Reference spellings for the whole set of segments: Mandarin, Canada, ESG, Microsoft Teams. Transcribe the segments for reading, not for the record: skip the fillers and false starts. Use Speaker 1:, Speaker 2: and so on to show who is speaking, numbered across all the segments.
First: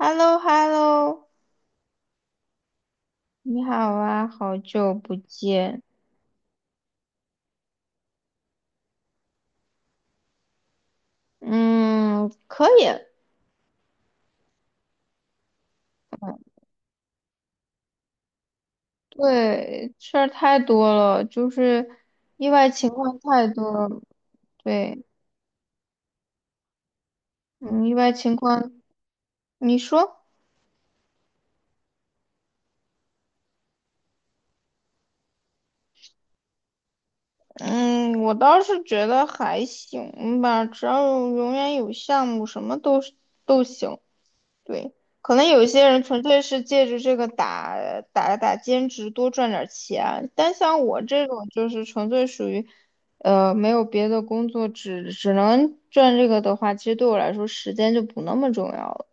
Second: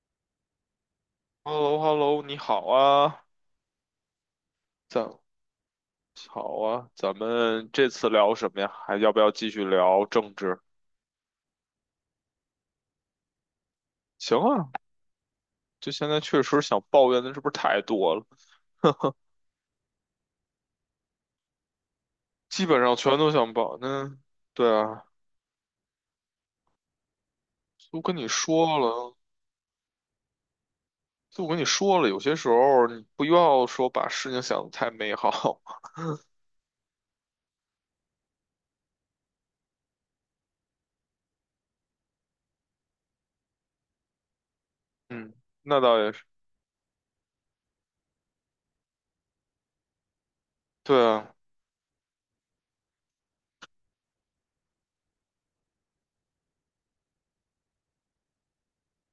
Speaker 1: h e l l o h e l l o
Speaker 2: h e l l o h e l l o 你好啊，
Speaker 1: 你好啊，好久不
Speaker 2: 咱
Speaker 1: 见。
Speaker 2: 咱们这次聊什么呀？还要不要继续聊政治？
Speaker 1: 嗯，可以。
Speaker 2: 行啊，就现在确实想抱怨的是不是太多了？
Speaker 1: 对，事儿太多了，就是意
Speaker 2: 基
Speaker 1: 外
Speaker 2: 本
Speaker 1: 情
Speaker 2: 上全
Speaker 1: 况
Speaker 2: 都
Speaker 1: 太
Speaker 2: 想
Speaker 1: 多
Speaker 2: 抱。
Speaker 1: 了。
Speaker 2: 那对
Speaker 1: 对，
Speaker 2: 啊，
Speaker 1: 嗯，意
Speaker 2: 都
Speaker 1: 外
Speaker 2: 跟你
Speaker 1: 情况，
Speaker 2: 说了，
Speaker 1: 你说？
Speaker 2: 就我跟你说了，有些时候你不要说把事情想得太美好。
Speaker 1: 嗯，我倒是觉得还行吧，只要有永远有项目，什么都是都行。对，
Speaker 2: 嗯，
Speaker 1: 可能有一
Speaker 2: 那
Speaker 1: 些
Speaker 2: 倒
Speaker 1: 人
Speaker 2: 也是。
Speaker 1: 纯粹是借着这个打兼职多赚点钱，但像
Speaker 2: 对
Speaker 1: 我这
Speaker 2: 啊，
Speaker 1: 种就是纯粹属于，没有别的工作，只能赚这个的话，其实对我来说时间就不那么重要了。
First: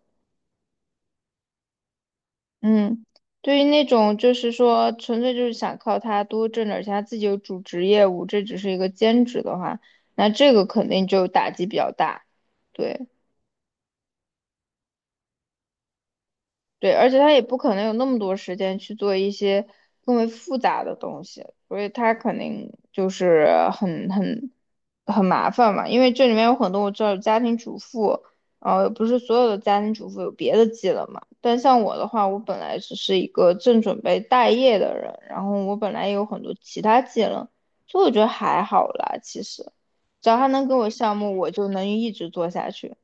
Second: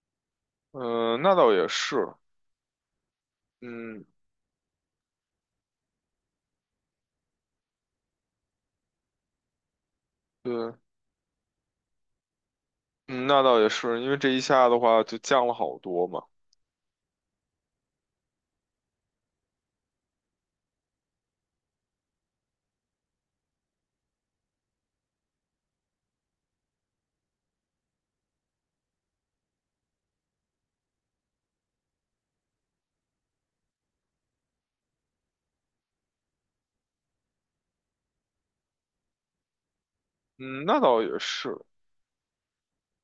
Speaker 2: 嗯、那倒也是。
Speaker 1: 嗯，对于那
Speaker 2: 嗯，
Speaker 1: 种就是说纯粹就是想靠他多挣点钱，他自己有主职业务，这只是一个兼职的话，那这个
Speaker 2: 对，
Speaker 1: 肯定就打击比较大。对。
Speaker 2: 嗯，那倒也是，因为这一下的话就降了好多嘛。
Speaker 1: 对，而且他也不可能有那么多时间去做一些更为复杂的东西，所以他肯定就是很麻烦嘛。因为这里面有很多我知道有家庭主妇，不是所有的家庭主妇有别的技能嘛。但像我的话，我本来只是一个正准备待业的人，然后我本来也有很多其他技能，所以我觉得还好啦。其实，只要他
Speaker 2: 嗯，
Speaker 1: 能给
Speaker 2: 那
Speaker 1: 我
Speaker 2: 倒也
Speaker 1: 项目，我
Speaker 2: 是。
Speaker 1: 就能一直做下去。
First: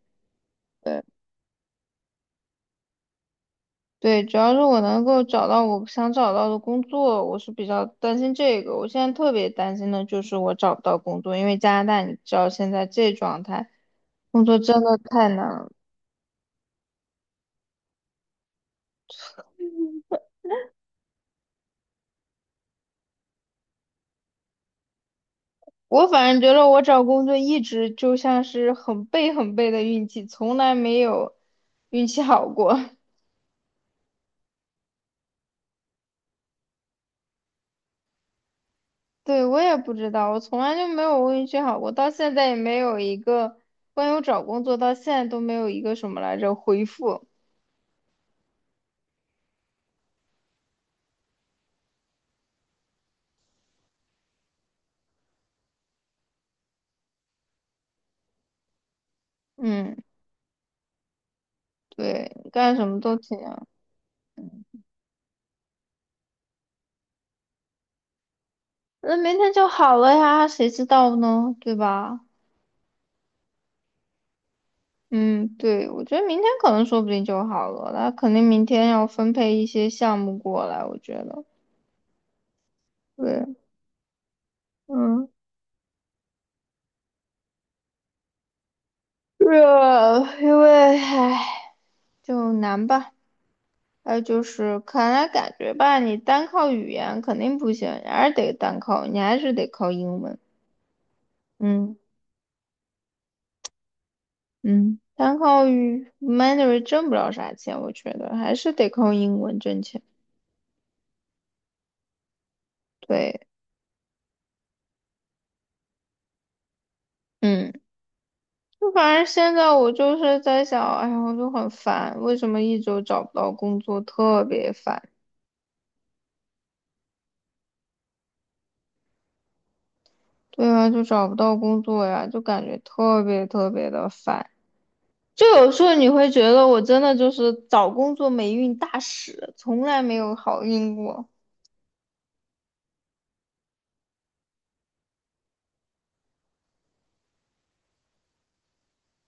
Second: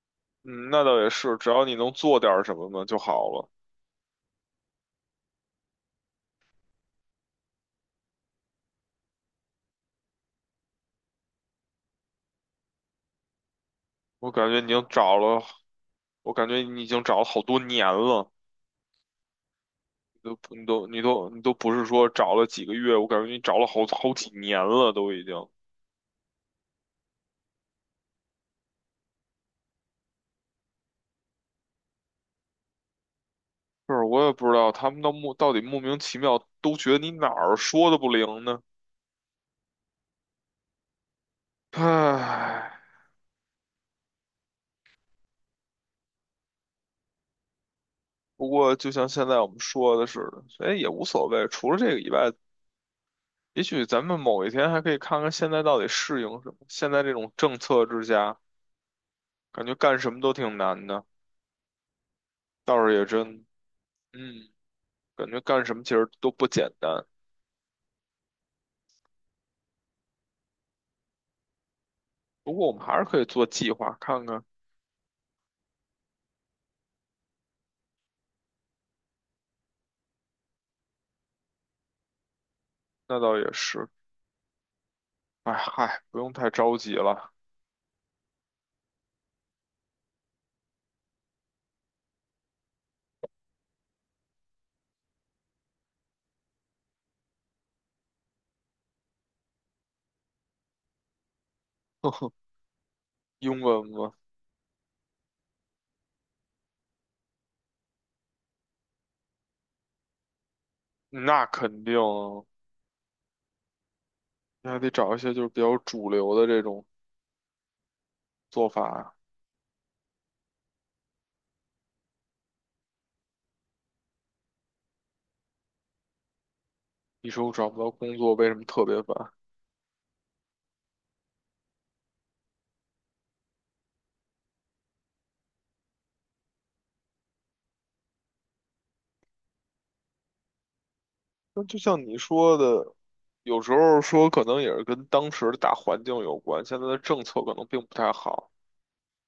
Speaker 2: 嗯，那倒也是，只要你能做点儿什么呢就好了。
Speaker 1: 对，主要是我能够找到我想找到的工作，我是比较担心这个。我现在特别担心的就是我找不到工作，因为加拿大你知道现在这状态，
Speaker 2: 我
Speaker 1: 工
Speaker 2: 感
Speaker 1: 作
Speaker 2: 觉你
Speaker 1: 真
Speaker 2: 已经
Speaker 1: 的
Speaker 2: 找
Speaker 1: 太难
Speaker 2: 了，
Speaker 1: 了。
Speaker 2: 我感觉你已经找了好多年了，你都不是说找了几个月，我感觉你找了好好几年了，都已经。
Speaker 1: 我反正觉得我找工作一直就像是很背很背的运气，从来没有运气好过。
Speaker 2: 是，我也不知道他们到底莫名其妙都觉得你哪儿说的不灵呢。
Speaker 1: 对，我也不知道，我从来就没有运气好过，到现在也
Speaker 2: 唉，
Speaker 1: 没有一个关于我找工作到现在都没有一个什么来着回复。
Speaker 2: 不过就像现在我们说的似的，所以也无所谓。除了这个以外，也许咱们某一天还可以看看现在到底适应什么。现在这种政策之下，感觉
Speaker 1: 嗯，
Speaker 2: 干什么都挺难的。
Speaker 1: 对，干什
Speaker 2: 倒是
Speaker 1: 么
Speaker 2: 也
Speaker 1: 都挺。
Speaker 2: 真，嗯，感觉干什么其实都不简单。
Speaker 1: 那明天就好了呀，谁知道呢，对吧？
Speaker 2: 不过我们还是可以做计划看看，
Speaker 1: 嗯，对，我觉得明天可能说不定就好了，那肯定明天要分配一些项目过来，我觉得，
Speaker 2: 那倒
Speaker 1: 对，
Speaker 2: 也是。
Speaker 1: 嗯，
Speaker 2: 哎嗨，不用太着急了。
Speaker 1: 是啊，因为，唉，就难吧。还有就是，看来感觉吧，你单靠语言肯定不行，你还是得靠英文。嗯
Speaker 2: 呵呵，英文吗？
Speaker 1: 嗯，单靠Mandarin 挣不了啥钱，我觉得还是得靠英文挣钱。
Speaker 2: 那肯定啊，
Speaker 1: 对，
Speaker 2: 你还得找一些就是比较主流的这种
Speaker 1: 嗯。
Speaker 2: 做法
Speaker 1: 就
Speaker 2: 呀。
Speaker 1: 反正现在我就是在想，哎呀，我就很烦，为什么一周找不到工作，特别烦。
Speaker 2: 你说我找不到工作，为什么特别烦？
Speaker 1: 对啊，就找不到工作呀，就感觉特别特别的烦。就有时候你会觉得我真的就是找工作霉运大使，从来没有好运过。
Speaker 2: 那就像你说的，有时候说可能也是跟当时的大环境有关，现在的政策可能并不太好。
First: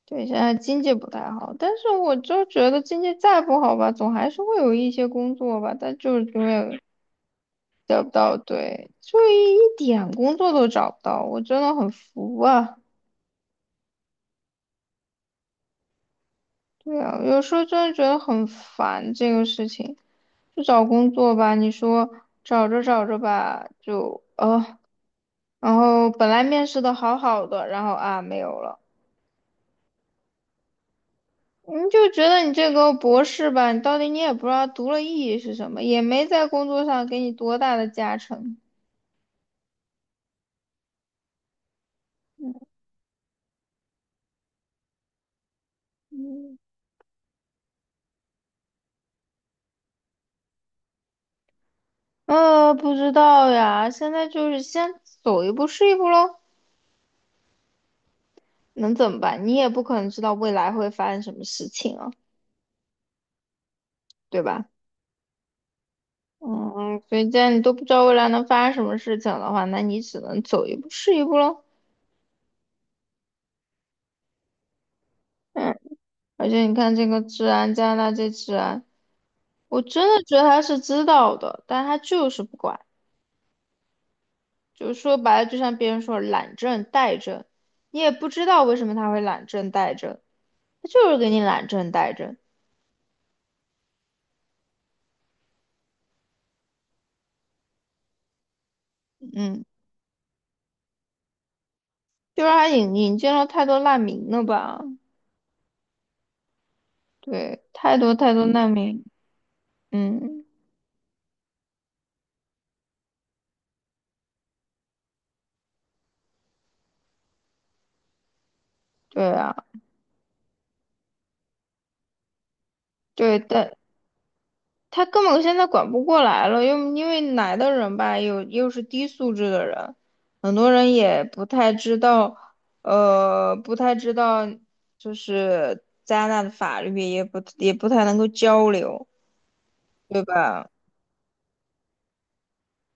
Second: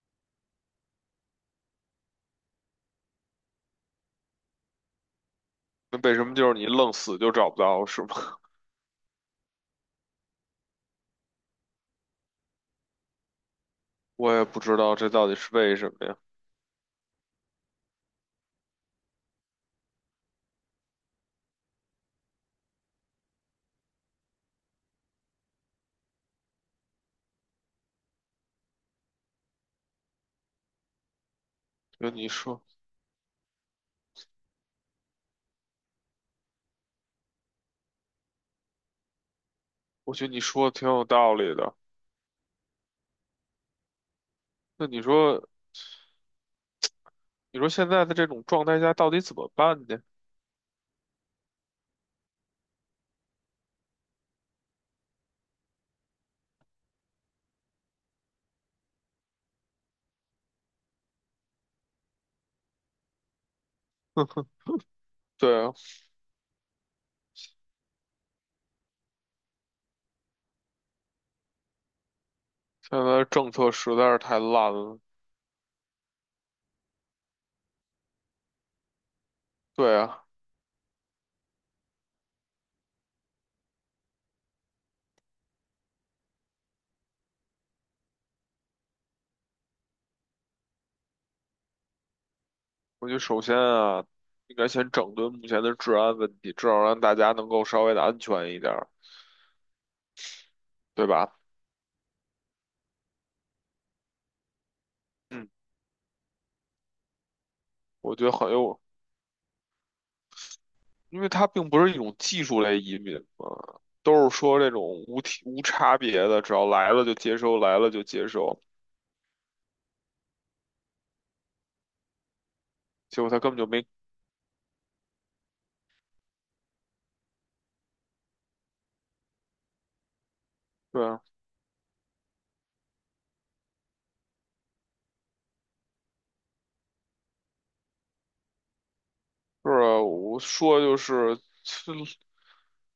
Speaker 1: 对，现在经济不太好，但是我就觉得经济再不好吧，总还是会有一些工作吧，但
Speaker 2: 那为
Speaker 1: 就
Speaker 2: 什
Speaker 1: 是
Speaker 2: 么
Speaker 1: 永
Speaker 2: 就是你
Speaker 1: 远
Speaker 2: 愣死就找不到，是
Speaker 1: 得不
Speaker 2: 吗？
Speaker 1: 到，对，就一点工作都找不到，我真的很服啊。
Speaker 2: 我也不知道这到底是为什么呀。
Speaker 1: 对啊，有时候真的觉得很烦这个事情。就找工作吧，你说找着找着吧，就然后本来面试的好好的，然后啊没有了，你就
Speaker 2: 那
Speaker 1: 觉
Speaker 2: 你
Speaker 1: 得你
Speaker 2: 说，
Speaker 1: 这个博士吧，你到底你也不知道读了意义是什么，也没在工作上给你多大的加成。
Speaker 2: 我觉得你说的挺有道理的。那你说，
Speaker 1: 嗯，
Speaker 2: 你说现在的这种状态下到底怎么办呢？
Speaker 1: 不知道呀，现在就是先走一步是一步喽，能怎么办？你也不可能知道未来会发生什么事情啊，对 吧？
Speaker 2: 对啊，
Speaker 1: 嗯，所以既然你都不知道未来能发生什么事情的话，那你只能走一步是一步喽。
Speaker 2: 现在的政策实在是太烂了。
Speaker 1: 嗯，而且你看这个治安，加拿大这治安，我
Speaker 2: 对
Speaker 1: 真的
Speaker 2: 啊，
Speaker 1: 觉得他是知道的，但他就是不管。就是说白了，就像别人说懒政怠政，你也不知道为什么他会懒政怠政，他就是给你懒政怠政。
Speaker 2: 我觉得首先啊，应该先整顿目前的治安问题，至少让大家能够稍微的安全一点儿，
Speaker 1: 嗯，
Speaker 2: 对吧？
Speaker 1: 就是他引进了太多难民了吧？
Speaker 2: 嗯，
Speaker 1: 对，太多
Speaker 2: 我觉得
Speaker 1: 太多
Speaker 2: 很
Speaker 1: 难
Speaker 2: 有，
Speaker 1: 民。嗯，
Speaker 2: 因为它并不是一种技术类移民嘛，都是说这种无体无差别的，只要来了就接收，来了就接收，
Speaker 1: 对啊，
Speaker 2: 结果
Speaker 1: 对，
Speaker 2: 他根本就
Speaker 1: 但
Speaker 2: 没，
Speaker 1: 他根本现在管不过来了，又因为来的人吧，又是低素质的人，很多人
Speaker 2: 对啊。
Speaker 1: 也不太知道，不太知道，就是加拿大的法律也不太能够交流，
Speaker 2: 是啊，
Speaker 1: 对
Speaker 2: 我
Speaker 1: 吧？
Speaker 2: 说就是他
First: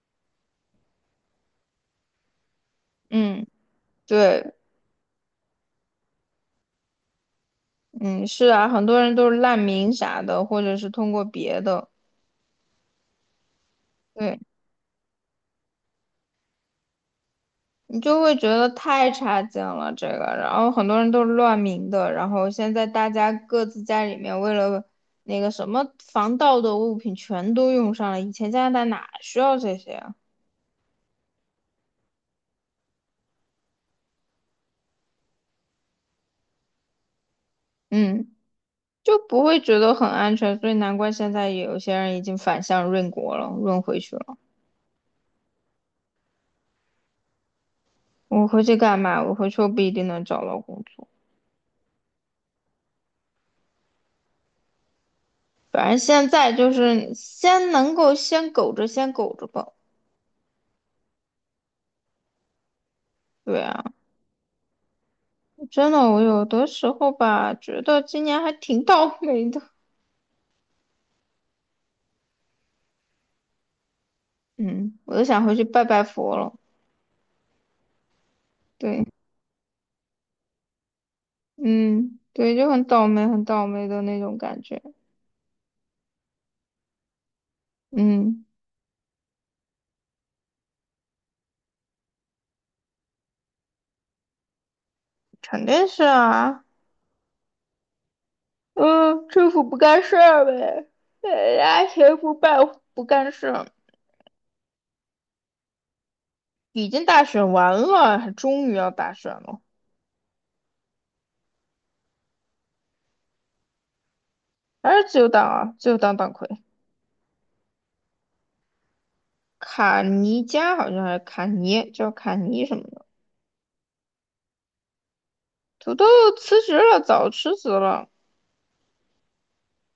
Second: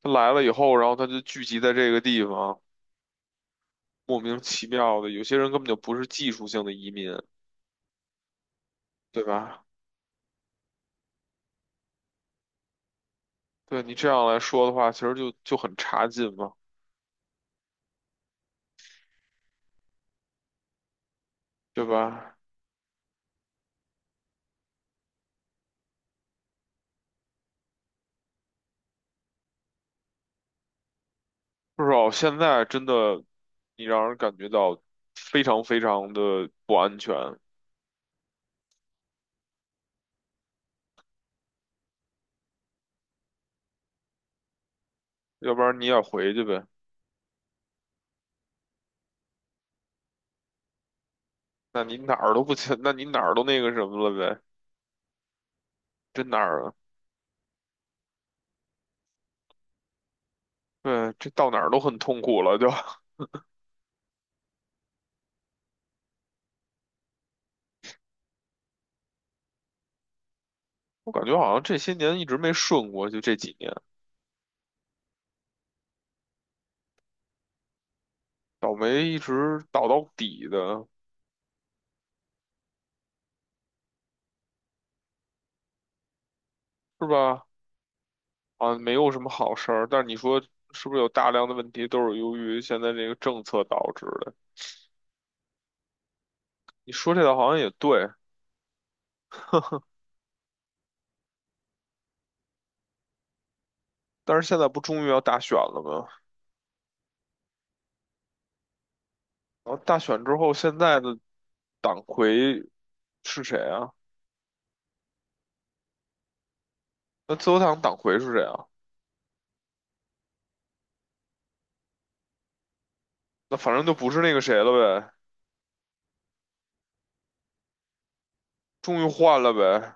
Speaker 2: 他来了以后，然后他就聚集在这个地方，
Speaker 1: 嗯，
Speaker 2: 莫名
Speaker 1: 对，
Speaker 2: 其妙的，有些人根本就不是技术性的移民，
Speaker 1: 嗯，是啊，很多人
Speaker 2: 对
Speaker 1: 都是难
Speaker 2: 吧？
Speaker 1: 民啥的，或者是通过别的，
Speaker 2: 对你这样
Speaker 1: 对。
Speaker 2: 来说的话，其实就很差劲嘛，
Speaker 1: 你就会觉得太差劲了这个，然后很多人都是乱
Speaker 2: 对
Speaker 1: 鸣的，然
Speaker 2: 吧？
Speaker 1: 后现在大家各自家里面为了那个什么防盗的物品全都用上了，以前加拿大哪需要这些啊？
Speaker 2: 至少现在真的，你让人感觉到非常非常的不安全。
Speaker 1: 嗯，就不会觉得很安全，所以难怪现在有些人已经反向润国了，润回去了。
Speaker 2: 要不然你也回去呗，
Speaker 1: 我回去干嘛？我回去又不一定能找到工作，
Speaker 2: 那你哪儿都不去，那你哪儿都那个什么了呗，
Speaker 1: 反正
Speaker 2: 这
Speaker 1: 现
Speaker 2: 哪
Speaker 1: 在
Speaker 2: 儿
Speaker 1: 就
Speaker 2: 啊。
Speaker 1: 是先能够先苟着，先苟着吧。
Speaker 2: 对，这到哪儿都很痛苦了，就。
Speaker 1: 对啊。真的，我有的时候吧，觉得今年还挺倒霉的。
Speaker 2: 我感觉好像这些年一直没顺过，就这几年
Speaker 1: 嗯，我都想回去拜拜佛了。
Speaker 2: 倒
Speaker 1: 对，
Speaker 2: 霉一直倒到底的，
Speaker 1: 嗯，对，就很倒霉，很倒霉的那种感觉。
Speaker 2: 是吧？
Speaker 1: 嗯，
Speaker 2: 啊，没有什么好事儿。但是你说是不是有大量的问题都是由于现在这个政策导致的？
Speaker 1: 肯定是啊。
Speaker 2: 你说这个好像也对，
Speaker 1: 嗯，政府不干事儿呗，人家谁不办不干事儿？
Speaker 2: 但是现在不终于要大选了吗？
Speaker 1: 已经大选完了，还终于要大选了，
Speaker 2: 然后大选之后，现在的党魁是谁啊？
Speaker 1: 还是自由党啊，自由党党魁
Speaker 2: 那自由党党魁是谁啊？
Speaker 1: 卡尼加好像还是卡尼，叫卡尼什么的，
Speaker 2: 那反正就不是那个谁了呗，
Speaker 1: 土豆辞职了，早辞职了。
Speaker 2: 终于换了呗。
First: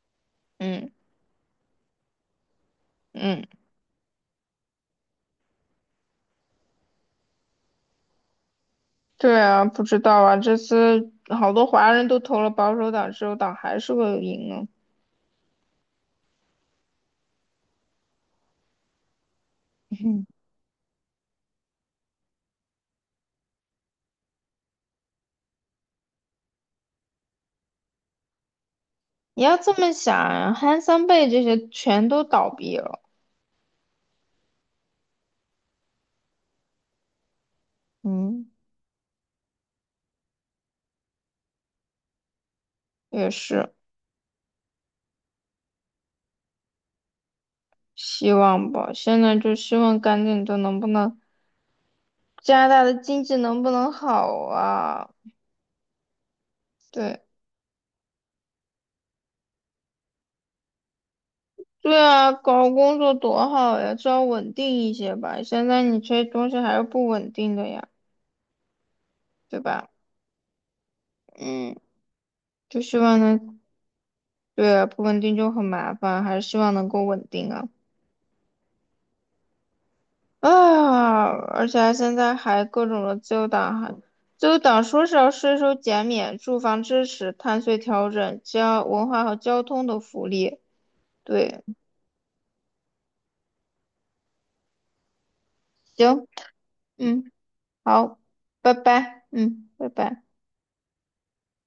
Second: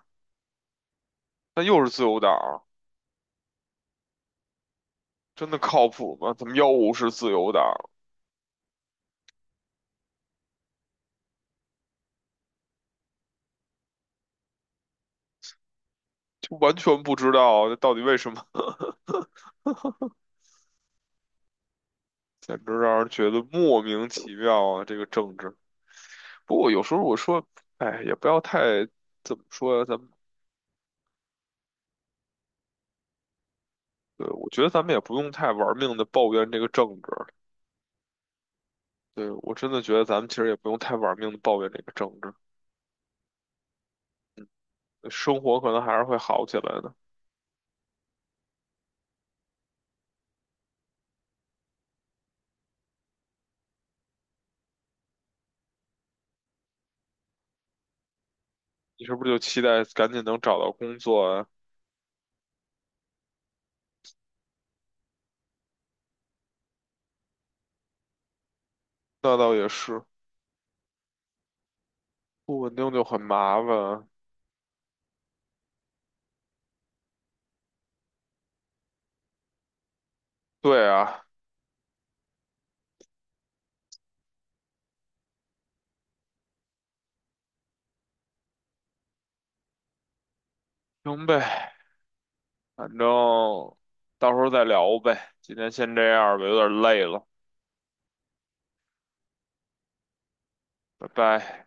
Speaker 1: 嗯。
Speaker 2: 那又是自由党，
Speaker 1: 嗯，
Speaker 2: 真的靠谱吗？怎么又是自由党？
Speaker 1: 对啊，不知道啊，这次好多华人都投了保守党，自由党还是会赢啊。
Speaker 2: 完全不知道这到底为什么，简直让人觉得莫名其妙啊！这个政治。不过有时候我说，哎，也不要太怎
Speaker 1: 你
Speaker 2: 么
Speaker 1: 要这
Speaker 2: 说呀，
Speaker 1: 么
Speaker 2: 咱们
Speaker 1: 想啊，汉森贝这些全都倒闭了，
Speaker 2: 对，我觉得咱们也不用太玩命的抱怨这个政治。
Speaker 1: 嗯，
Speaker 2: 对，我真的觉得咱们其实也不用太玩命的抱怨这个政治，
Speaker 1: 也是，
Speaker 2: 生活可能还是会好起来的。
Speaker 1: 希望吧。现在就希望赶紧的，能不能加拿大的经济能不能好啊？对，
Speaker 2: 你是不是就期待赶紧能找到工作啊？
Speaker 1: 对啊，搞工作多好呀，至少稳定一些吧。现在你这些东西还是不稳定的呀，
Speaker 2: 那倒
Speaker 1: 对
Speaker 2: 也
Speaker 1: 吧？
Speaker 2: 是，
Speaker 1: 嗯，
Speaker 2: 不稳
Speaker 1: 就
Speaker 2: 定
Speaker 1: 希
Speaker 2: 就
Speaker 1: 望
Speaker 2: 很麻
Speaker 1: 能。
Speaker 2: 烦啊。
Speaker 1: 对，不稳定就很麻烦，还是希望能够稳定啊。
Speaker 2: 对啊，
Speaker 1: 啊，而且还现在还各种的自由党还，自由党说是要税收减免、住房支持、碳税调整、交文化和交通的福利。
Speaker 2: 行
Speaker 1: 对，
Speaker 2: 呗。反正到时候再聊呗。今天先这
Speaker 1: 行，
Speaker 2: 样吧，有点累了，
Speaker 1: 嗯，好，拜拜，嗯，拜拜。
Speaker 2: 拜拜。